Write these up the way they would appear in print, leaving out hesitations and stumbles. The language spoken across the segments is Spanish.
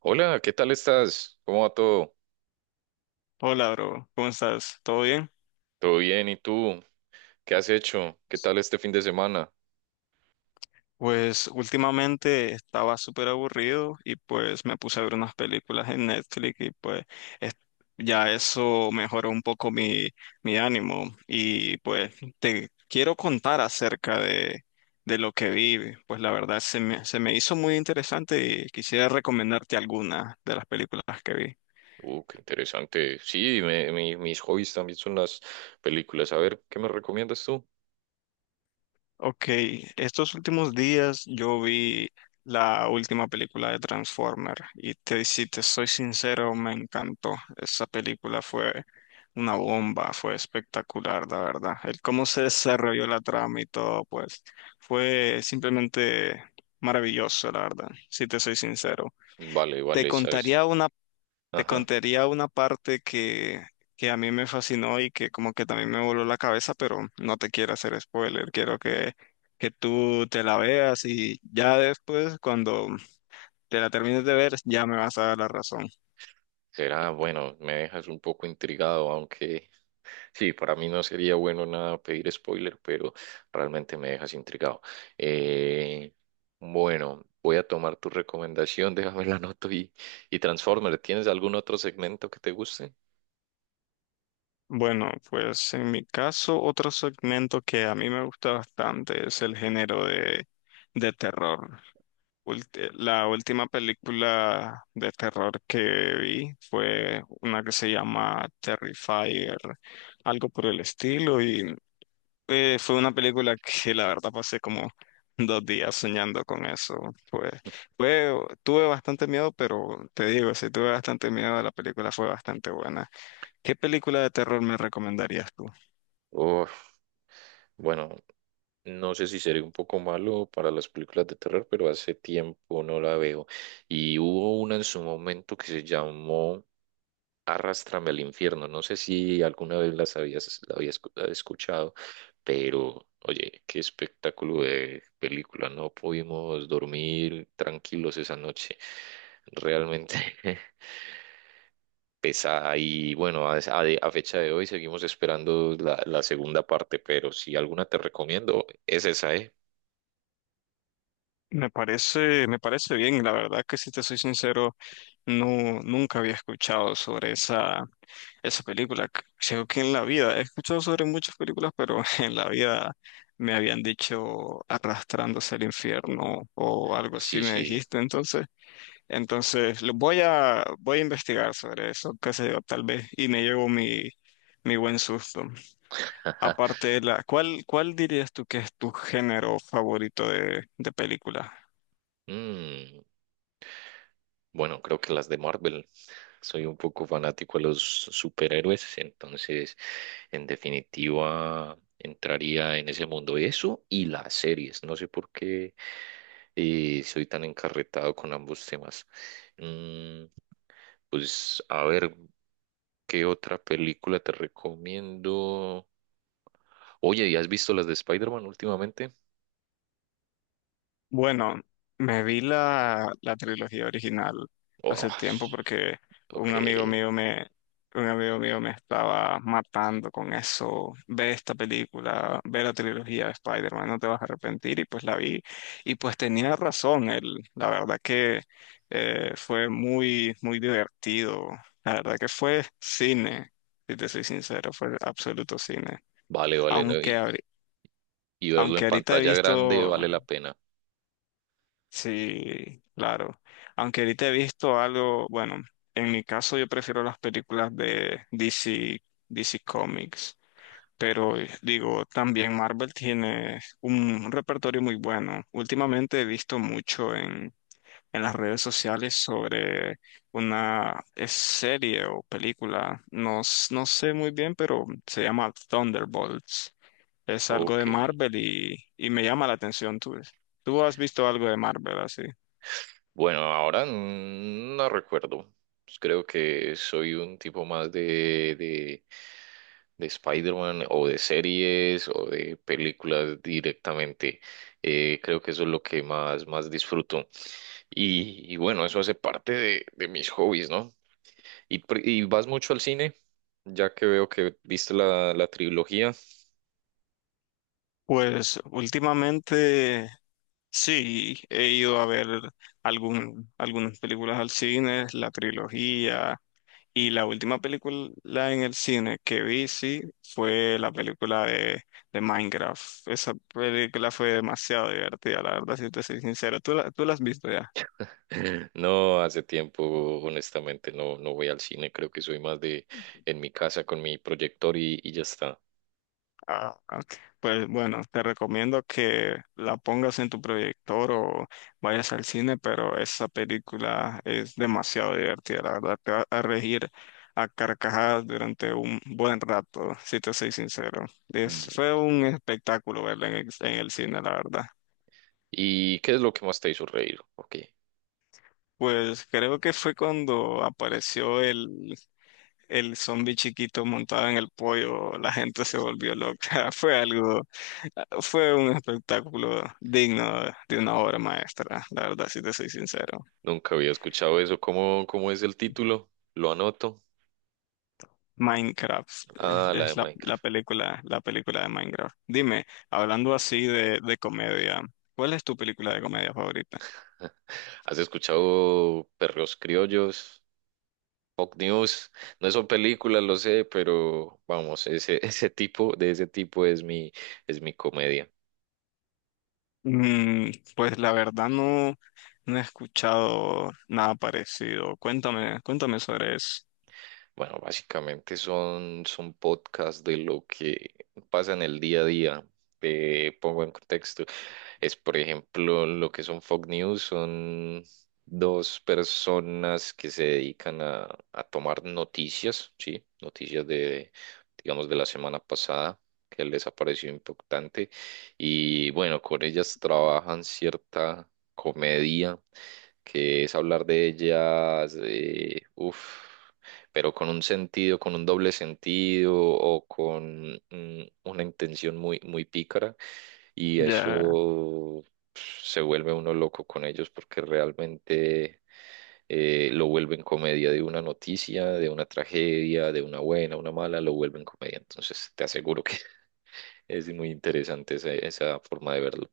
Hola, ¿qué tal estás? ¿Cómo va todo? Hola, bro. ¿Cómo estás? ¿Todo bien? ¿Todo bien? ¿Y tú? ¿Qué has hecho? ¿Qué tal este fin de semana? Pues últimamente estaba súper aburrido y pues me puse a ver unas películas en Netflix y es- ya eso mejoró un poco mi ánimo y pues te quiero contar acerca de lo que vi. Pues la verdad se me hizo muy interesante y quisiera recomendarte algunas de las películas que vi. Qué interesante. Sí, mis hobbies también son las películas. A ver, ¿qué me recomiendas tú? Ok, estos últimos días yo vi la última película de Transformer si te soy sincero, me encantó. Esa película fue una bomba, fue espectacular, la verdad. El cómo se desarrolló la trama y todo, pues fue simplemente maravilloso, la verdad, si te soy sincero. Vale, Te vale, sabes. contaría una Te Ajá. contaría una parte que a mí me fascinó y que como que también me voló la cabeza, pero no te quiero hacer spoiler, quiero que tú te la veas y ya después, cuando te la termines de ver, ya me vas a dar la razón. Será, bueno, me dejas un poco intrigado, aunque sí, para mí no sería bueno nada pedir spoiler, pero realmente me dejas intrigado. Eh, bueno, voy a tomar tu recomendación, déjame la anoto y Transformer, ¿tienes algún otro segmento que te guste? Bueno, pues en mi caso, otro segmento que a mí me gusta bastante es el género de terror. La última película de terror que vi fue una que se llama Terrifier, algo por el estilo, y fue una película que la verdad pasé como dos días soñando con eso. Pues, fue, tuve bastante miedo, pero te digo, si tuve bastante miedo, la película fue bastante buena. ¿Qué película de terror me recomendarías tú? Uf, bueno, no sé si sería un poco malo para las películas de terror, pero hace tiempo no la veo. Y hubo una en su momento que se llamó Arrástrame al infierno. No sé si alguna vez la habías escuchado, pero oye, qué espectáculo de película. No pudimos dormir tranquilos esa noche. Realmente pesa y bueno, a fecha de hoy seguimos esperando la segunda parte, pero si alguna te recomiendo, es esa, ¿eh? Me parece bien, la verdad que si te soy sincero, no, nunca había escuchado sobre esa. Esa película, c- Creo que en la vida, he escuchado sobre muchas películas, pero en la vida me habían dicho arrastrándose al infierno o algo así Sí, me sí. dijiste, entonces, entonces lo voy a investigar sobre eso, qué sé yo, tal vez, y me llevo mi buen susto. Ajá. Aparte de la, ¿cuál dirías tú que es tu género favorito de película? Mm, bueno, creo que las de Marvel. Soy un poco fanático a los superhéroes, entonces en definitiva entraría en ese mundo. Eso y las series. No sé por qué soy tan encarretado con ambos temas. Mm, pues a ver, ¿qué otra película te recomiendo? Oye, ¿y has visto las de Spider-Man últimamente? Bueno, me vi la trilogía original Oh, hace tiempo sh- porque un ok, amigo mío me, un amigo mío me estaba matando con eso. Ve esta película, ve la trilogía de Spider-Man, no te vas a arrepentir. Y pues la vi y pues tenía razón. Él, la verdad que fue muy divertido. La verdad que fue cine, si te soy sincero, fue absoluto cine. vale, vale, no, Aunque, Y, ahori- y verlo Aunque en ahorita he pantalla grande visto. vale la pena. Sí, claro. Aunque ahorita he visto algo, bueno, en mi caso yo prefiero las películas de DC, DC Comics, pero digo, también Marvel tiene un repertorio muy bueno. Últimamente he visto mucho en las redes sociales sobre una serie o película, no sé muy bien, pero se llama Thunderbolts. Es algo Ok. de Marvel y me llama la atención. ¿Tú has visto algo de Marvel así? Bueno, ahora no recuerdo. Pues creo que soy un tipo más de Spider-Man o de series o de películas directamente. Creo que eso es lo que más disfruto. Y bueno, eso hace parte de mis hobbies, ¿no? ¿Y, y vas mucho al cine? Ya que veo que viste la trilogía. Pues últimamente sí, he ido a ver algunas películas al cine, la trilogía, y la última película en el cine que vi, sí, fue la película de Minecraft. Esa película fue demasiado divertida, la verdad, si te soy sincero. ¿Tú la has visto ya? No, hace tiempo, honestamente, no, no voy al cine. Creo que soy más de en mi casa con mi proyector y ya está. Ah, ok. Pues bueno, te recomiendo que la pongas en tu proyector o vayas al cine, pero esa película es demasiado divertida, la verdad, te va a regir a carcajadas durante un buen rato, si te soy sincero. Es, fue ¿Y un espectáculo verla en el cine, la verdad. ¿Y qué es lo que más te hizo reír? Ok, Pues creo que fue cuando apareció el zombie chiquito montado en el pollo, la gente se volvió loca, fue algo. Fue un espectáculo digno de una obra maestra, la verdad, si te soy sincero. nunca había escuchado eso. ¿Cómo, cómo es el título? Lo anoto. Minecraft es, Ah, la de es la, la Minecraft. película, la película de Minecraft. Dime, hablando así de comedia, ¿cuál es tu película de comedia favorita? ¿Has escuchado Perros Criollos? Fox News. No son películas, lo sé, pero vamos, ese, ese tipo, de ese tipo es mi comedia. Mm, pues la verdad no, no he escuchado nada parecido. Cuéntame sobre eso. Bueno, básicamente son podcasts de lo que pasa en el día a día. Te pongo en contexto. Es, por ejemplo, lo que son Fox News, son dos personas que se dedican a tomar noticias, ¿sí? Noticias de, digamos, de la semana pasada, que les ha parecido impactante. Y bueno, con ellas trabajan cierta comedia, que es hablar de ellas, de, uf pero con un sentido, con un doble sentido o con una intención muy, muy pícara. Y Ya. eso pf, se vuelve uno loco con ellos porque realmente lo vuelven comedia de una noticia, de una tragedia, de una buena, una mala, lo vuelven comedia. Entonces te aseguro que es muy interesante esa, esa forma de verlo.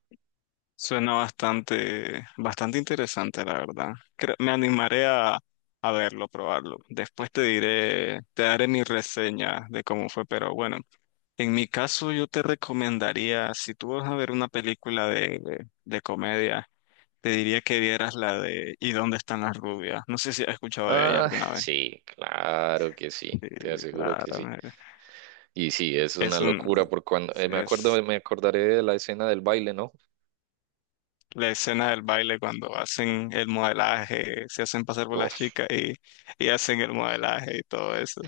Suena bastante interesante, la verdad. Me animaré a verlo, probarlo. Después te diré, te daré mi reseña de cómo fue, pero bueno, en mi caso yo te recomendaría, si tú vas a ver una película de comedia, te diría que vieras la de ¿Y dónde están las rubias? No sé si has escuchado de ella Ah, alguna vez. sí, claro que Sí, sí, te aseguro que sí. claro. Eh, Y sí, es una Es un, locura, porque cuando me acuerdo, es me acordaré de la escena del baile, ¿no? la escena del baile cuando hacen el modelaje, se hacen pasar por las Uf, chicas y hacen el modelaje y todo eso.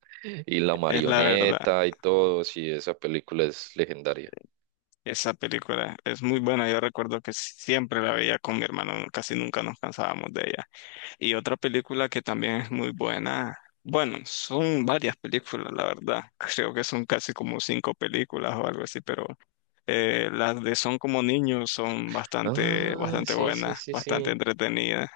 y la Es la verdad, marioneta y todo, sí, esa película es legendaria. esa película es muy buena. Yo recuerdo que siempre la veía con mi hermano, no casi nunca nos cansábamos de ella. Y otra película que también es muy buena. Bueno, son varias películas, la verdad. Creo que son casi como cinco películas o algo así, pero las de Son como niños son bastante, Ah, bastante sí, sí, buenas, sí, bastante sí. entretenidas.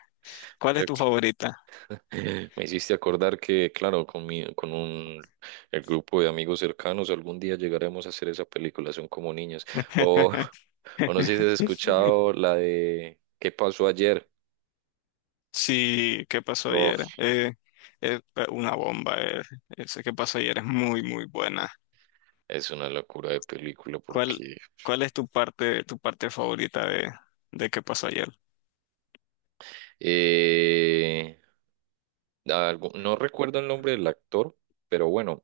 ¿Cuál es Creo tu que favorita? me hiciste acordar que, claro, con un el grupo de amigos cercanos, algún día llegaremos a hacer esa película, son como niños. O, o no sé si has escuchado la de ¿Qué pasó ayer? Sí, ¿qué pasó ayer? Uf, Es una bomba, eh. Ese que pasó ayer es muy buena. es una locura de película ¿Cuál, porque cuál es tu parte favorita de qué pasó ayer? eh, no recuerdo el nombre del actor, pero bueno,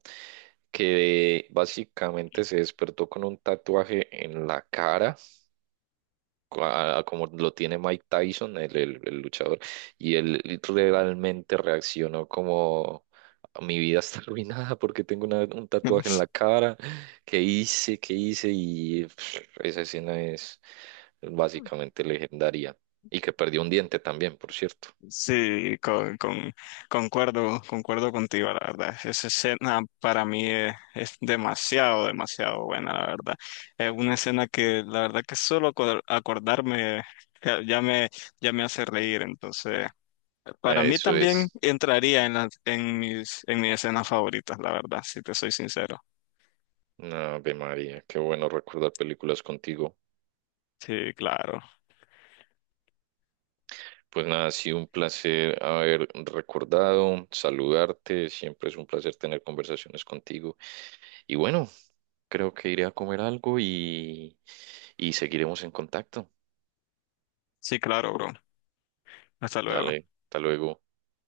que básicamente se despertó con un tatuaje en la cara, como lo tiene Mike Tyson, el, el luchador, y él realmente reaccionó como... Mi vida está arruinada porque tengo un tatuaje en la cara. ¿Qué hice? ¿Qué hice? Y pff, esa escena es básicamente legendaria. Y que perdió un diente también, por cierto. Sí, concuerdo, concuerdo contigo, la verdad. Esa escena para mí es demasiado, demasiado buena, la verdad. Es una escena que la verdad que solo acordarme ya, ya me, ya me hace reír. Entonces, para mí Eso también es. entraría en en mis escenas favoritas, la verdad, si te soy sincero. Ave María, qué bueno recordar películas contigo. Sí, claro. Pues nada, ha sido un placer haber recordado, saludarte, siempre es un placer tener conversaciones contigo. Y bueno, creo que iré a comer algo y seguiremos en contacto. Sí, claro, bro. Hasta luego. Dale, hasta luego.